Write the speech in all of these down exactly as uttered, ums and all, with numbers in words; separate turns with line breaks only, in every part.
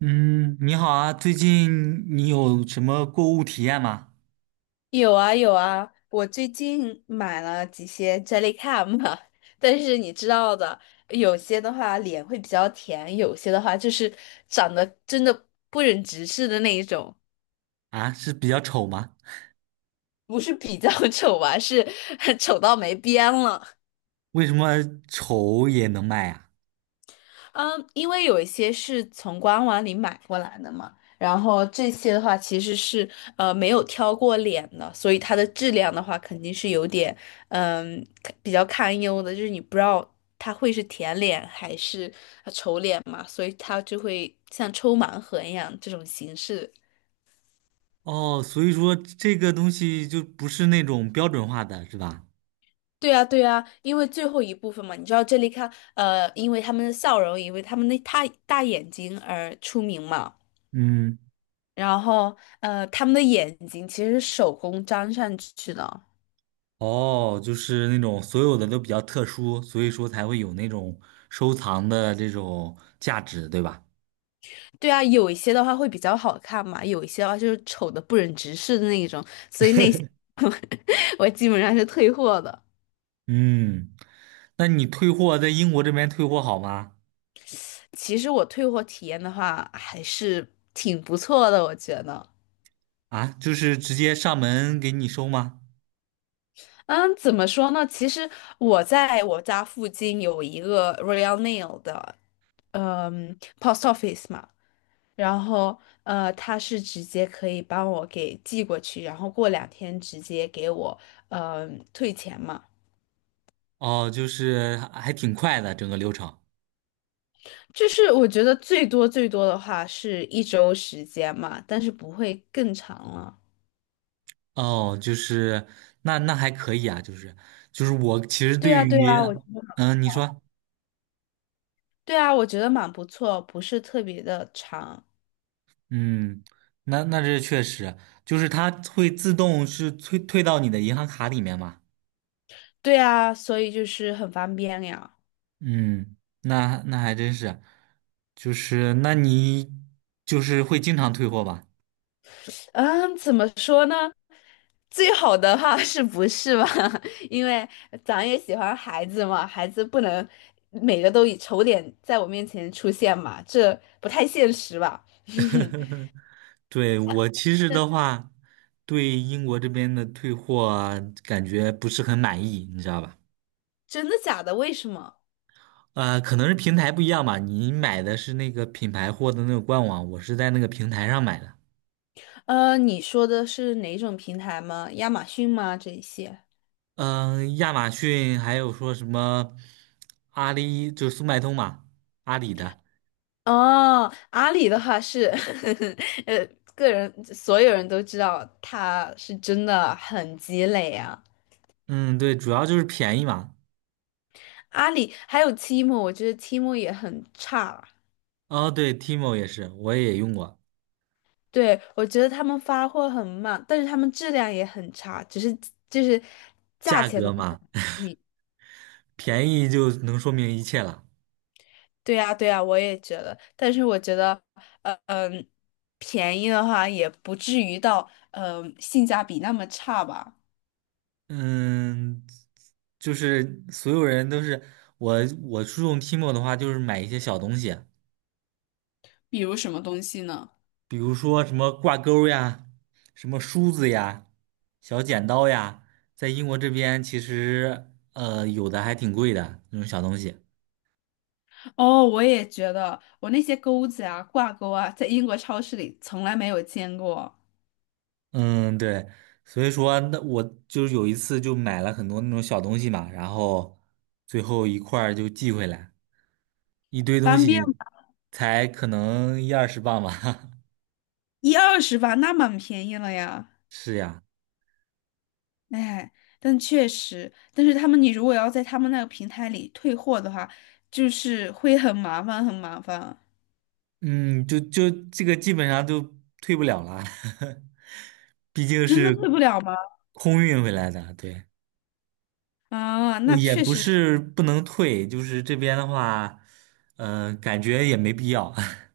嗯，你好啊，最近你有什么购物体验吗？
有啊有啊，我最近买了几些 Jellycam，但是你知道的，有些的话脸会比较甜，有些的话就是长得真的不忍直视的那一种，
啊，是比较丑吗？
不是比较 丑吧，是 丑到没边了。
为什么丑也能卖呀？
嗯，因为有一些是从官网里买过来的嘛，然后这些的话其实是呃没有挑过脸的，所以它的质量的话肯定是有点嗯比较堪忧的，就是你不知道它会是甜脸还是呃丑脸嘛，所以它就会像抽盲盒一样这种形式。
哦，所以说这个东西就不是那种标准化的，是吧？
对啊，对啊，因为最后一部分嘛，你知道这里看呃，因为他们的笑容，因为他们的大大眼睛而出名嘛。
嗯，
然后呃，他们的眼睛其实是手工粘上去的。
哦，就是那种所有的都比较特殊，所以说才会有那种收藏的这种价值，对吧？
对啊，有一些的话会比较好看嘛，有一些的话就是丑的不忍直视的那一种，所以那些 我基本上是退货的。
嗯，那你退货在英国这边退货好吗？
其实我退货体验的话还是挺不错的，我觉得。
啊，就是直接上门给你收吗？
嗯，怎么说呢？其实我在我家附近有一个 Royal Nail 的，嗯，post office 嘛。然后呃，他是直接可以帮我给寄过去，然后过两天直接给我呃退钱嘛。
哦，就是还还挺快的整个流程。
就是我觉得最多最多的话是一周时间嘛，但是不会更长了。
哦，就是那那还可以啊，就是就是我其实
对
对
啊，对
于，
啊，我觉得，
嗯，你说，
对啊，我觉得蛮不错，不是特别的长。
嗯，那那这确实就是它会自动是退退到你的银行卡里面嘛。
对啊，所以就是很方便呀。
嗯，那那还真是，就是那你就是会经常退货吧？
嗯，怎么说呢？最好的话 是不是吧？因为咱也喜欢孩子嘛，孩子不能每个都以丑脸在我面前出现嘛，这不太现实吧？
对，我其实的话，对英国这边的退货啊感觉不是很满意，你知道吧？
真的假的？为什么？
啊、可能是平台不一样吧。你买的是那个品牌货的那个官网，我是在那个平台上买的。
呃，你说的是哪种平台吗？亚马逊吗？这一些？
嗯、亚马逊还有说什么阿里，就是速卖通嘛，阿里的。
哦，阿里的话是，呃，个人所有人都知道他是真的很积累啊。
嗯，对，主要就是便宜嘛。
阿里还有提莫，我觉得提莫也很差。
哦，对，Timo 也是，我也用过，
对，我觉得他们发货很慢，但是他们质量也很差，只是就是价
价
钱的
格
话，
嘛，
你
便宜就能说明一切了。
对呀对呀，我也觉得。但是我觉得，呃嗯，便宜的话也不至于到嗯呃性价比那么差吧。
嗯，就是所有人都是我，我注重 Timo 的话，就是买一些小东西。
比如什么东西呢？
比如说什么挂钩呀，什么梳子呀，小剪刀呀，在英国这边其实呃有的还挺贵的那种小东西。
哦，我也觉得，我那些钩子啊、挂钩啊，在英国超市里从来没有见过，
嗯，对，所以说那我就是有一次就买了很多那种小东西嘛，然后最后一块儿就寄回来，一堆东
方便
西
吧，
才可能一二十磅吧。
一二十吧，那蛮便宜了呀。
是呀，
哎，但确实，但是他们你如果要在他们那个平台里退货的话，就是会很麻烦，很麻烦。
嗯，就就这个基本上就退不了了。毕竟
真的
是
退不了吗？
空运回来的，对，
啊，
呃
那
也
确
不
实，
是不能退，就是这边的话，嗯、感觉也没必要。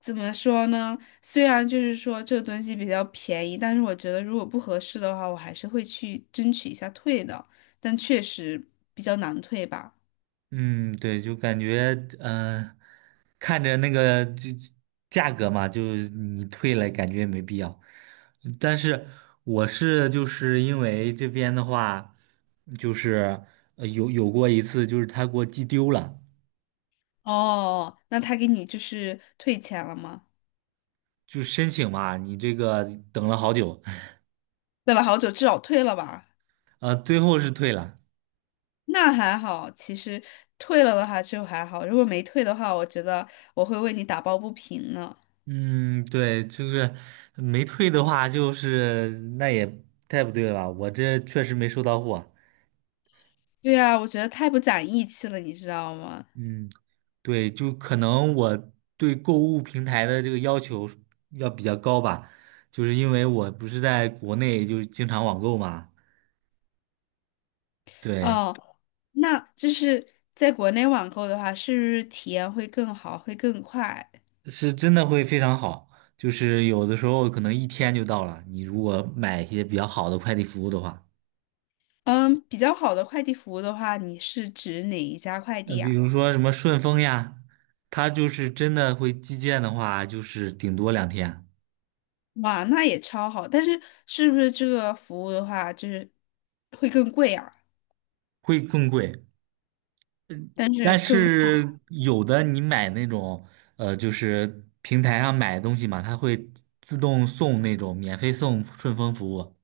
怎么说呢？虽然就是说这个东西比较便宜，但是我觉得如果不合适的话，我还是会去争取一下退的。但确实比较难退吧。
嗯，对，就感觉嗯、呃看着那个就价格嘛，就你退了，感觉也没必要。但是我是就是因为这边的话，就是呃有有过一次，就是他给我寄丢了，
哦，那他给你就是退钱了吗？
就申请嘛，你这个等了好久，
等了好久，至少退了吧。
呃，最后是退了。
那还好，其实退了的话就还好，如果没退的话，我觉得我会为你打抱不平呢。
嗯，对，就是没退的话，就是那也太不对了吧？我这确实没收到货。
对啊，我觉得太不讲义气了，你知道吗？
嗯，对，就可能我对购物平台的这个要求要比较高吧，就是因为我不是在国内就是经常网购嘛，对，
哦，那就是在国内网购的话，是不是体验会更好，会更快？
是真的会非常好，就是有的时候可能一天就到了，你如果买一些比较好的快递服务的话。
嗯，比较好的快递服务的话，你是指哪一家快
呃，
递
比
啊？
如说什么顺丰呀，它就是真的会寄件的话，就是顶多两天，
哇，那也超好，但是是不是这个服务的话，就是会更贵啊？
会更贵。但是有的你买那种，呃，就是平台上买东西嘛，它会自动送那种免费送顺丰服务，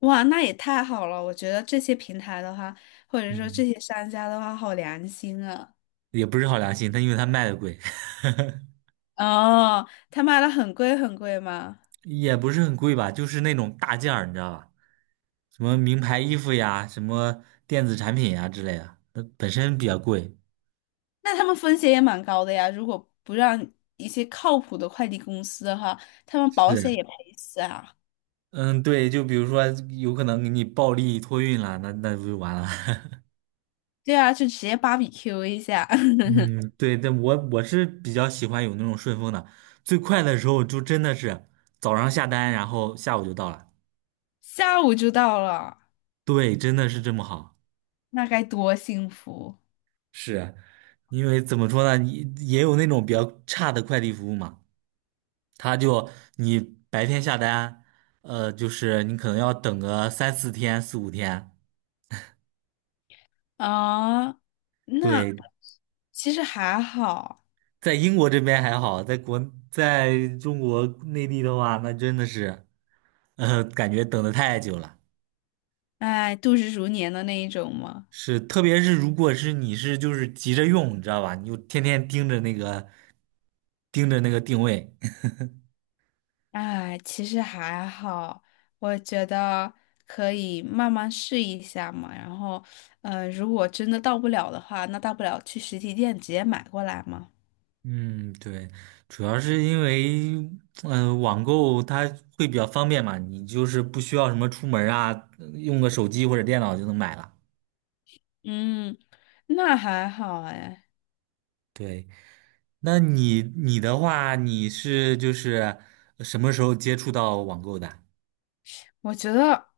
哇，那也太好了！我觉得这些平台的话，或者说
嗯，
这些商家的话，好良心啊。
也不是好良心，它因为它卖的贵，
哦，他卖的很贵很贵吗？
也不是很贵吧，就是那种大件儿，你知道吧？什么名牌衣服呀，什么电子产品呀之类的，它本身比较贵。
那他们风险也蛮高的呀。如果不让一些靠谱的快递公司的话，他们保险
是。
也赔死啊。
嗯，对，就比如说有可能给你暴力托运了，那那不就完了？
对啊，就直接芭比 Q 一下，
嗯，对，但我我是比较喜欢有那种顺丰的，最快的时候就真的是早上下单，然后下午就到了。
下午就到了，
对，真的是这么好。
那该多幸福
是，因为怎么说呢，你也有那种比较差的快递服务嘛，他就你白天下单，呃，就是你可能要等个三四天、四五天。
啊！那
对，
其实还好，
在英国这边还好，在国在中国内地的话，那真的是，呃，感觉等的太久了。
哎，度日如年的那一种嘛。
是，特别是如果是你是就是急着用，你知道吧？你就天天盯着那个盯着那个定位。
哎，其实还好，我觉得可以慢慢试一下嘛。然后，嗯，如果真的到不了的话，那大不了去实体店直接买过来嘛。
嗯，对，主要是因为，嗯、网购它会比较方便嘛，你就是不需要什么出门儿啊，用个手机或者电脑就能买了。
嗯，那还好哎。
对。那你你的话，你是就是什么时候接触到网购的？
我觉得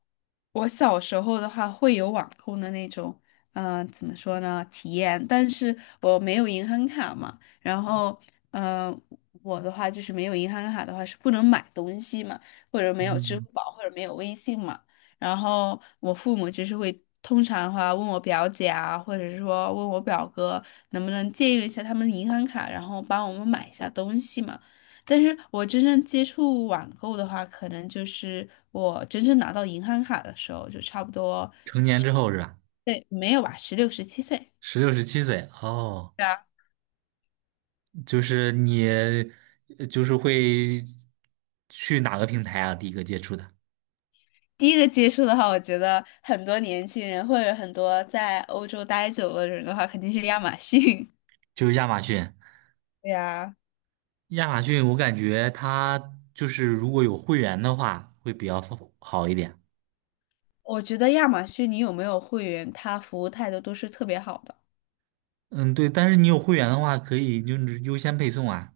我小时候的话会有网购的那种，嗯、怎么说呢，体验，但是我没有银行卡嘛，然后，嗯、我的话就是没有银行卡的话是不能买东西嘛，或者没有支
嗯，
付宝或者没有微信嘛，然后我父母就是会通常的话问我表姐啊，或者是说问我表哥能不能借用一下他们银行卡，然后帮我们买一下东西嘛。但是我真正接触网购的话，可能就是我真正拿到银行卡的时候，就差不多，
成年之后是吧？
对，没有吧，十六、十七岁，
十六、十七岁哦，
对啊。
就是你呃就是会去哪个平台啊？第一个接触的
第一个接触的话，我觉得很多年轻人或者很多在欧洲待久了的人的话，肯定是亚马逊。
就是亚马逊。
对呀，
亚马逊我感觉它就是如果有会员的话会比较好一点。
我觉得亚马逊你有没有会员，他服务态度都是特别好的。
嗯，对，但是你有会员的话可以就是优先配送啊。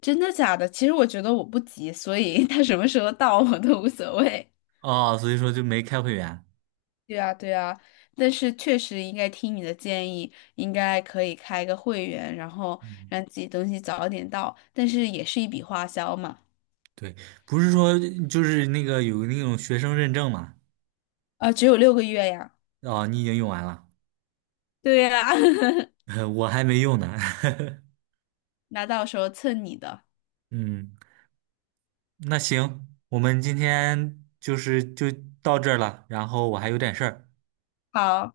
真的假的？其实我觉得我不急，所以 他什么时候到我都无所谓。
哦，所以说就没开会员。
对啊，对啊，但是确实应该听你的建议，应该可以开一个会员，然后让自己东西早点到，但是也是一笔花销嘛。
对，不是说就是那个有那种学生认证嘛？
啊，只有六个月呀。
哦，你已经用完了，
对呀，
我还没用呢。
那到时候蹭你的。
嗯，那行，我们今天就是就到这儿了，然后我还有点事儿。
好。